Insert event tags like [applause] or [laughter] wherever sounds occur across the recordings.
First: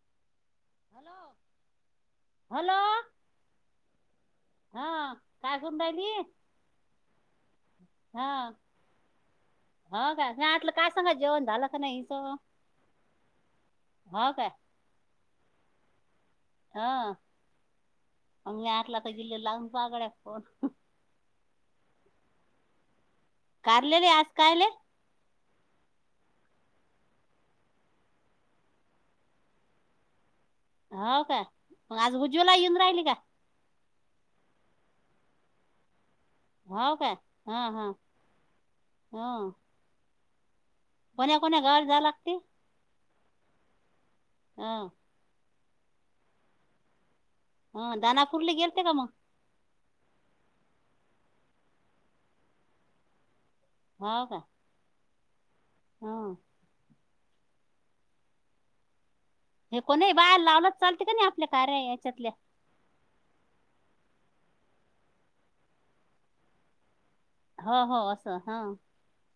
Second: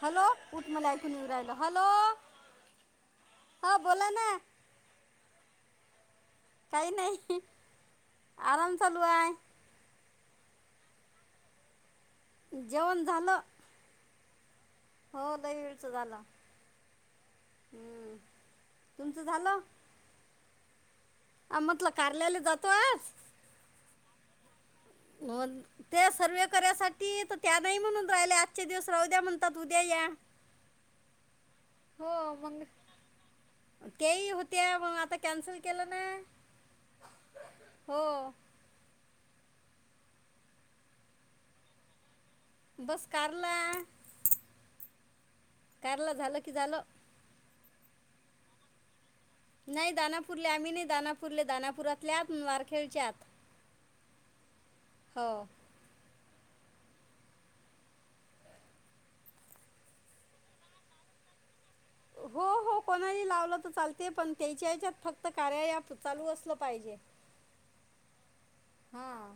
Hello उठ मला hello ऐकून येऊ राहिला हॅलो हॅलो हा बोला ना गुंदाली काही नाही आराम चालू आहे ह काय नाही आटलं काय सांगा जेवण झालं का नाही जेवन झालो ह काय हो दही [unintelligible] झालं. हा, हम्म. मग मी आला तर तुमचं गिल्लीला झालं लावून पागड फोण. आ म्हटलं करलेला जातो. कारलेले आज कायले? हो त्या सर्व करायसाठी तर त्या नाही म्हणून राहिल्या आजचे दिवस राहू द्या म्हणतात उद्या या. हाव का, म आज उज्वला येऊन राहिली का? केही होतेया मग आता कॅन्सल केलं ना? हाव का हा, हा, हो हा. कोण्या कोण्या घर जा लागती. बस कारला. हा. कारला झालं की झालं. हा दना फुर्ली गेलते का म. नाही दानापूरले आम्ही नाही दानापूरले दानापुरातल्यात वारखेळच्या आत. हाव का? हो. हा. हे कोण बाहेर लावलंच चालते का नाही आपल्या कार्य याच्यातल्या. हो हो कोणाही लावलं तर चालते पण त्याच्या याच्यात फक्त कार्य चालू असलं पाहिजे. हो, हो असं हा, हां.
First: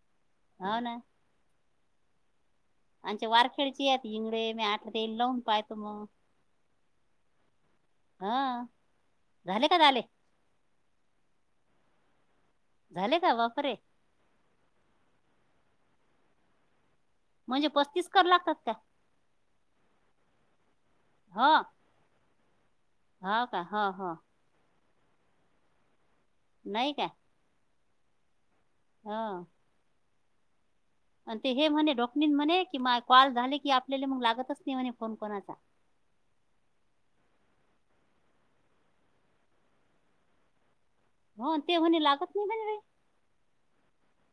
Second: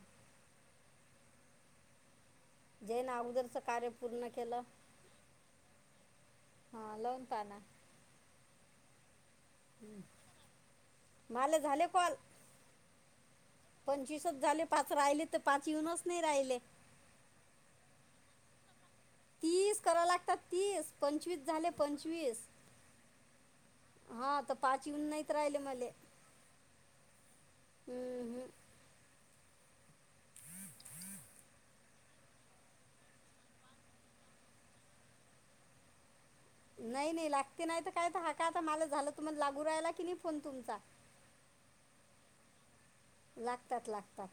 हाव ना. जेन आच्या अगोदरचं कार्य वारखेळची आहेत पूर्ण हिंगडे केलं. म आटलं ते लावून पाहतो म. हा लवून पाना. हा, झाले का झाले. मला झाले कॉल, झाले का बापरे पंचवीसच झाले पाच राहिलेत. पाच येऊनच नाही राहिले. म्हणजे पस्तीस कर लागतात का? तीस कराव लागतात तीस, पंचवीस झाले पंचवीस. हाव का हाव, हाव. हा [unintelligible] नाहीत राहिले मले. नाही का? हम्म हम्. हा. आणि ते हे म्हणे डॉकनीन म्हणे कि कॉल झाले की आपल्याला मग लागतच नाही म्हणे फोन कोणाला. [inaudible] नाही नाही लागते नाही तर काय हका आता मला झालं तुम लागू राहिला कि नाही फोन तुमचा. हो ते होणे लागत नाही म्हणज रे. लागतात, लागतात,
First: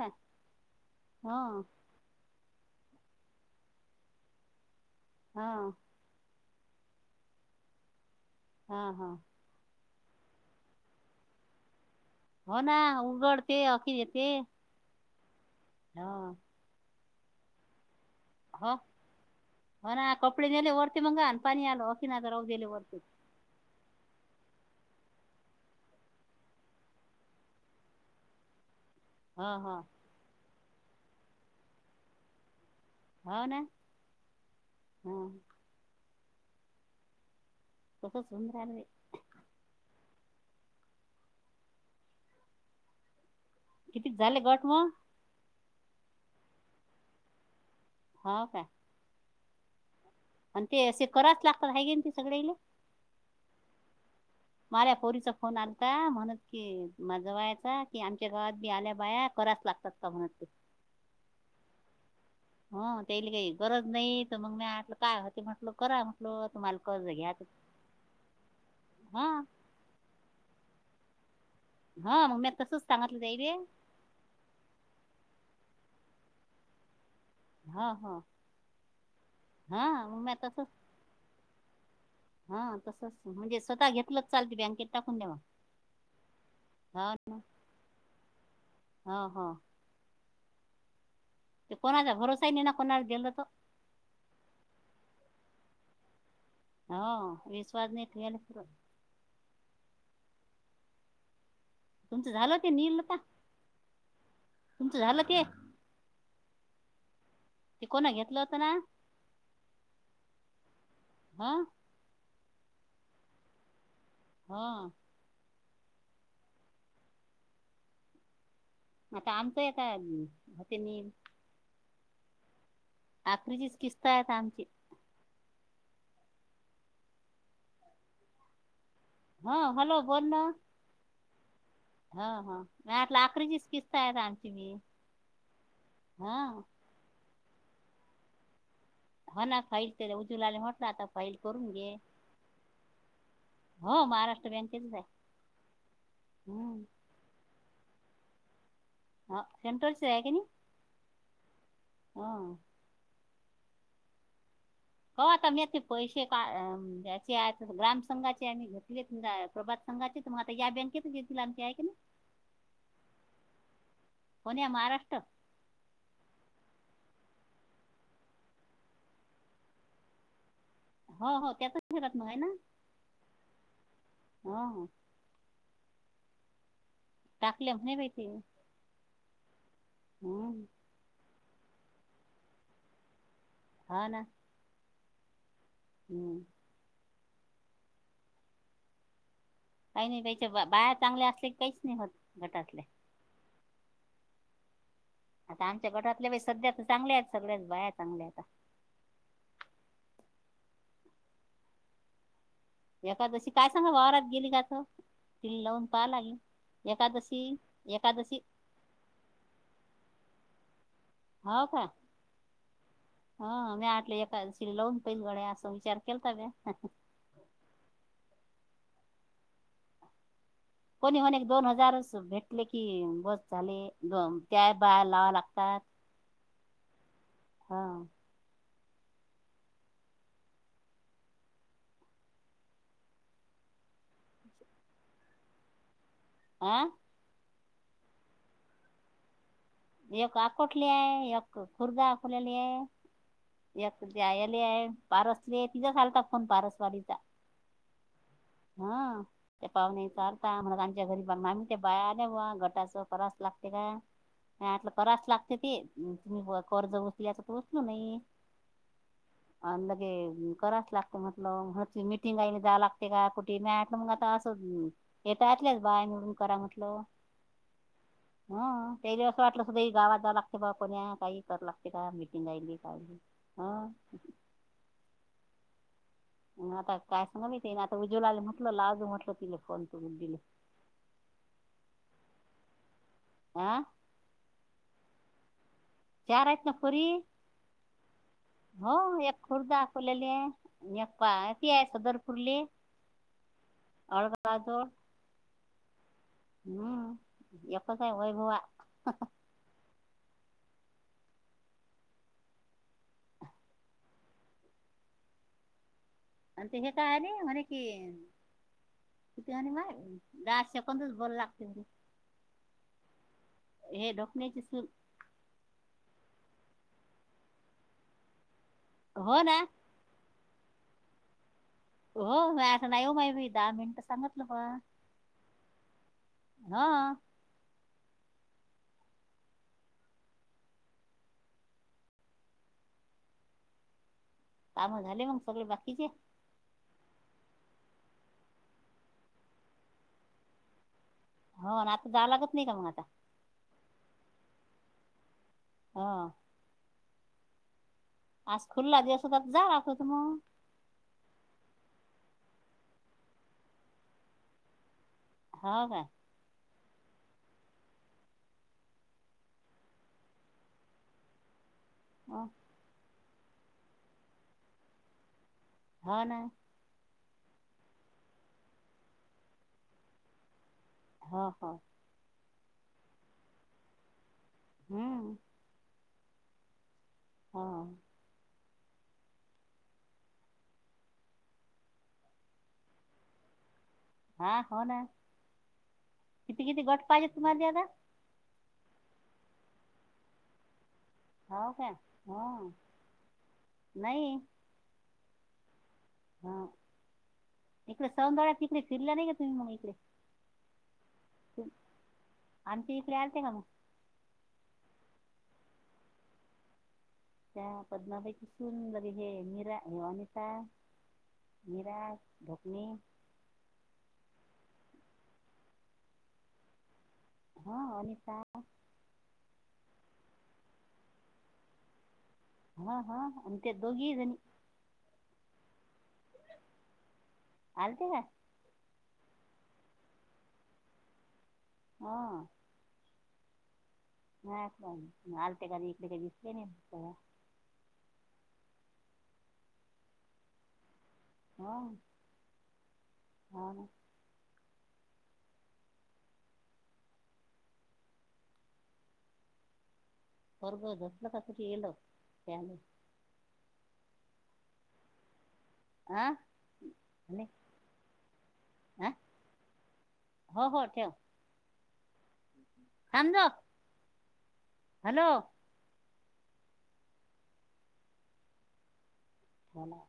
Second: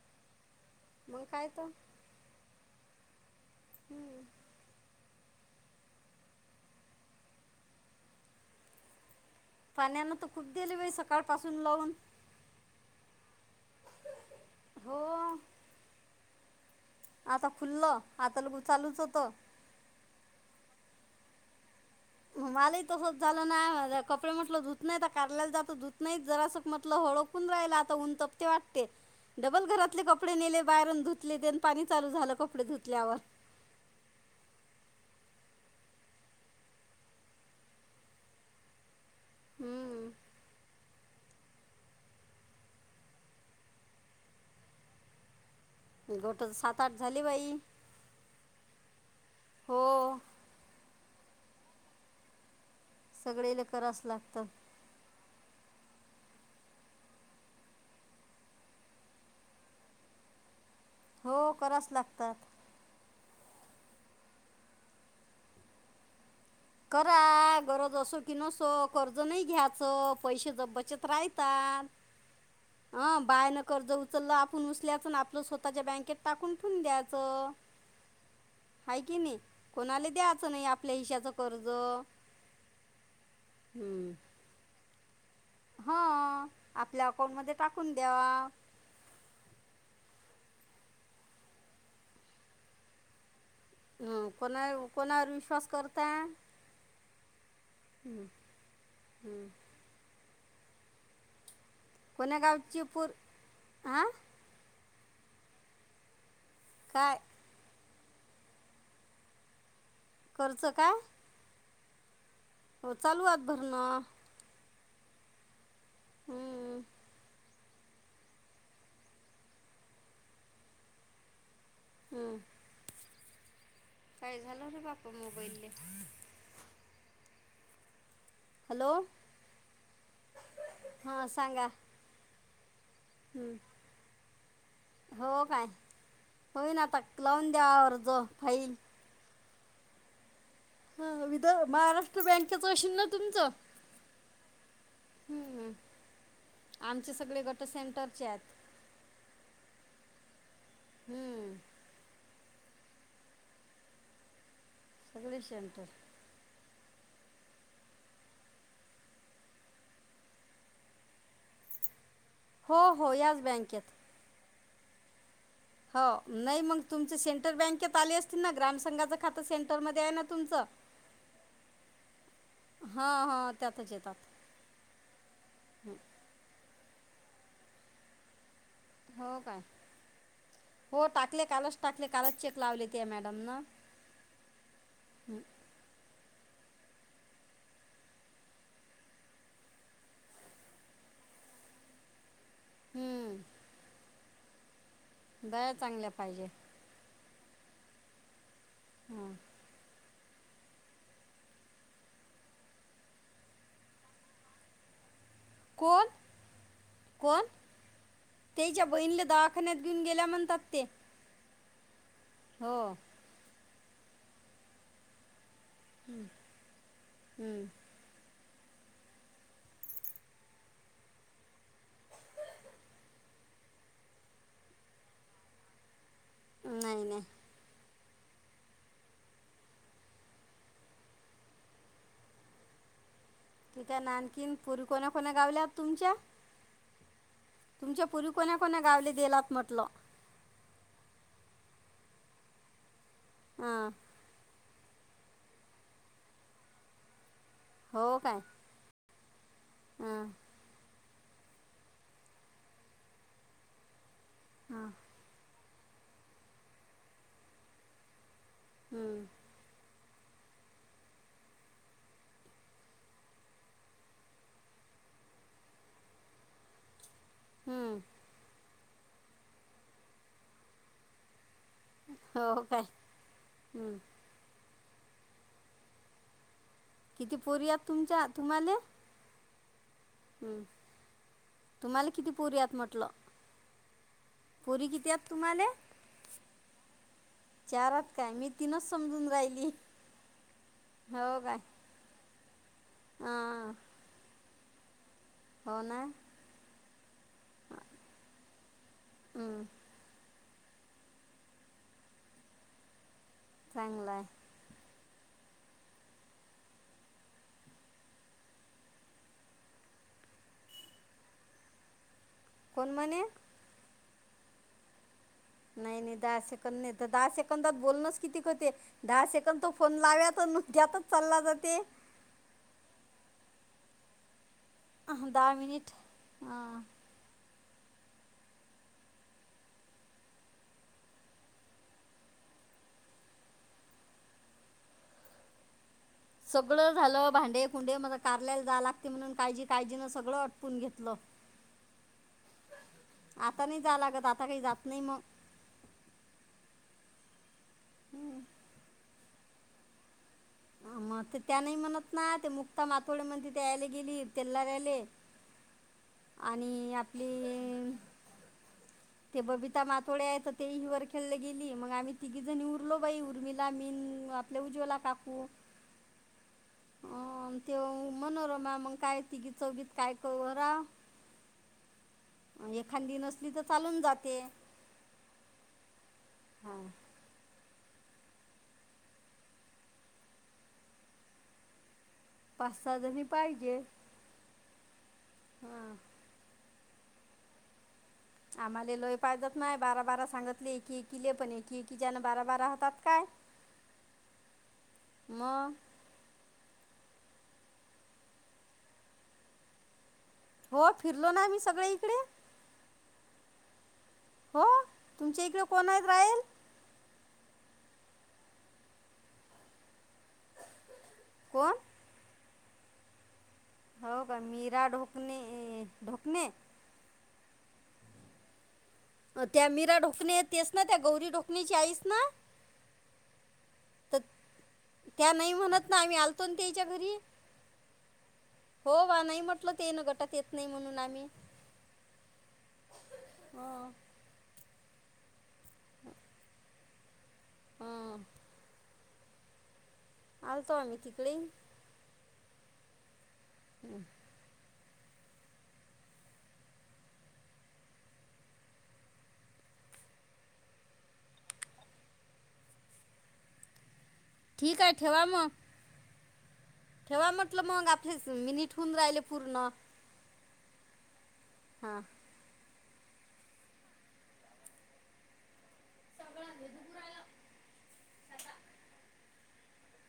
का मग काय त. हो [inaudible] हा. हा हा. पाण्याना तर खूप दिली बाई सकाळ पासून लावून. हो ना उघडते अखिर येते. हो हो आता खुल्ल आता ल चालूच होत. कपड मे ओरती मंग [unintelligible] पणी आलो. मलाही तसच झालं नाही माझ कपडे म्हटलं दुत त नाही काढलेला जातं दूत नाही जरासं म्हटलं हळकून राहिला आता उन तपते वा हो डबल हो घरातले कपडे नेले बाहेरून धुतले पाणी चालू झालं कपडे ुत हो ना हम कसं सुंदर रे हम्म कितीच झाले गट मग गोट सात आठ झाली बाई होा का हो आणि ते असे कराच लागतात ह गे ते सगळे ल सगळे ल करास लागत फन आल का म्हणत कि माझा व्हायाचा की आमच्या गावात बी आल्या बाया कराच लागतात का म्हणत ह हो कराच लागतात ह त्याला काही गरज नाही तर मग म आटलं काय होते म्हटल करा म्हटलं तुम्हाला कर्ज घ्या करा गरज असो कि नसो कर्ज हा नाही घ्यायचं पैसे ज बचत राहत हा मग मी तसच सांगितलं हं त्याले बायन कर्ज उचललं आपण उचल्या प आपलं स्व त बँके टाूनून द्या हा हा कि नाही हा कोणाला मग मी दयचं नाही तसच आपल्या हशाच कर्ज हा तसच म्हणजे स्वतः हम्म. घेतलंच चालते बँकेत टाकून देवा हा आपल्या [unintelligible] अकाउंटमध्ये टाकून द्यावा हा हा. ते कोणाचा भरोसानी ना कोणाला गेल त. हम कोणा कोणावर विश्वास करता होा विश्वास नाही ठेल हं. तुमचं कोण्या झालं ते गावची पूर नीललता हा तुमचं झालं ते काय ते कोणा घेतलं होतं ना करचं का हा हो चालू आत भर ना हा हम्म आता आमतोय आता होते नम हम्म आपखलीची काय झालं र बाप्पा मोबाईल हॅलो हा हॅलो बोल ना हां सांगा हा हा नाही आला हं. अकरीचीच किस्त आहे आमची मी हो काय हा होय ना आता लावून द्यावरर्ज फाईल हा खालत हा वि महाराष्ट्र बँकच असशन ना तुमचं हो महाराष्ट्र बँकेचच आहे हम्म हम्म आमचे सगळे गट सेमटरचे आहेत ह शेमटोच आहे का नाही हम्म ह ह सगळे त सेंटर पैसे का चे ग्राम संघाचे आम्ही घेतले प्रभात संघाचे तुम्हा आता या बँकेतच येतील आमऐ ह हो हो याच बँकेत कोण या महाराष्ट्र हो नाही मग तुमच्या सेंट्रल बँकेत आले असतील ना ग्रामसंघाच खातं सेंटर मध्ये आहे ना तुमच हो हो त्याच ठेगात मग आहे ना हां हां त्यातच हो [inaudible] हम टाकल्या म्ह नाही भहि ते हो का हम्म टाकले कालच टाकले कालच चेक लावले ते मॅडम न हा ना हम् हम्म काही नाही त्याच्या बा बायार चांगल्या असले की काहीच नाही होत घटातले हम्म आता दया आमच्या चांगल्या गटातले बा पाहिजे सध्या तर चांगल्या आहेत सगळ्याच बाया चांगल्या आता हम. एखकादशी काय सांगा वावरात गेली का त ति लावून कोण पाहा लागेल. एकादशी कोण एकादशी तेच्या बहीणला दवाखान्यात घेऊन गेल्या म्हणतात. ते हाव का? हो ह मी आटले एकादशी लावून पैल गड असा विचार केलता म्या हम्म. कोणी कोणी दोन हजारच भेटले कि बस झाले त्या बाहे लावा लागतात ह नाहीय नाही हा ठीक आहे नानकीन पुरी कोणा कोणा गावल्या तुमच्या हा तुमच्या पुूरी कोणा कोणा गावले गलात म्ह एक आकोटली आहे एक खुर्दा आखोलेली आहे हां एकयले आहे पारसली आहे तिझं ालतात फोन पारसवाडीचा हो काय हा त्या पाहणे हां चारता म्ह मा घरी बा आम्ही ते बाया बा गटाच करास लागते का आ हां करास लागत [unintelligible] हम्म. कराच लागते म्हट म्ह मिटिंग जा लागते का कुठ? [unintelligible] बाया निवडून करा म्हटलो. हम्म. ह काही दिवस वाटलं सुद्धा गाात जाव लागते ब कोण्या काही.. हो काय हम्म. [unintelligible] आता काय किती पोरी सांग आहेत आता तुमच्या उज्वलाले म्हटल तुम्हाला लाजू म्हटल तिला फोन तू दिले. हम्म. तुम्हाला किती पोरी हात म्हटलं? आ पुरी किती्यात तुम्हाले? चार हात ना पोरी. आहेत काय मी तीनच हो समजून एक खुर्द राहिली दाखवलेली आहेी एक [unintelligible] कुठली? हा. वाजोळ. हो ना. एकच हाय होय बुआ. चांगल हाय. आणि ते हे काय आले म्हणे की... कितीे आणि [unintelligible] कोण मणे? हे डोकण्याचे सून. नाही नाही दहा सेकड नाही तर दहा सेकंदात बोलणंच किती ख होते दहा हो ना सेकड तो फोन लाव्यात.. [unintelligible] त्यातच चालला जाते. हो आसं नाही वो [unintelligible] मी दहा मिनट सांगतलं बा तुम्हाला. आहों दहा मिनिट, हां हा काम झाले मग सगळे बाकीचे? सगळं झालं, भांडे, फुंडे मग कारल्याला जाया लागते म्हणून काळजी काळजीन सगळं आटपून घेतलं. हो आता जाया लागत नाही का मग आता, आता नाही जा लागत आता काही जात नाही मग, हा आज खुल्ला दिवस होता, तर जा होत मग मग ते त्या नाही म्हणत ना ते मुक्ता माथोडे म्हनत होती तिथे यायला गेली त्यांना द्यायले. हो काय, आणि आपली ए... ते बबिता माातोड्या येत होती तेहि वर खेळली गेली. मग आम्ही तिघी हो जणी उरलो बाई उर्मीला, मीन, आपल्या उजवला काकू हाव ना. अ ते मनोरमा मग काय तिघी चौगीत काय करूरा. हा हा. एखादी नसली तर चालून जाते. हम्. हा. पाच, सहा जणी पाहिजे. हा हो ना, हा किती किती गट पाहिजेत तुम्हाला द्यायला. आम्हाला लोय पाहजत नाही बारा, बारा सांगितली की किले पण हो की का कि जन बारा हा बारा होतात काय? नाही मग हा इकडे सौधळ्यात त इकडे फिरल्या नाही तुम्ही मग इकडे हो, फिरलो ना आम्ही सगळे इकडे ते आलते का मगं हो, तुमच्या इकडे कोण आहेत राहील? त्या पद्मापैकी सुंदर हे मीरा ता कोण निराज धोपनी हो का मीरा ढोकणे ढोकणे हं अनिता त्या मीरा ढोकणे तेस ना त्या गौरी ढोकणे ची आईच ना? हा हा अन दोघी तर जनी त्या नाही म्हणत नाही. मी आलतो तेंच्या घरी आलते का हो वा नाही म्हटलं ते ना गटात येत नाही म्हणून आम्ही हा हा नाही आलते का नाही इकडे काही दिसले नाही कवा हं आलतो आम्ही तिकडे, हा, हा ना हम्म, पोरगो झोपलो का? कुठं गेलं? ठीक आहे. ठेवा मग, आह ठेवा म्हटलं. मग आपले मिनीट होऊन हा राहिले पूर्ण हो हो ठेवा. हा त्यांज हॅलो सगळा मधुपुराला आता हो ना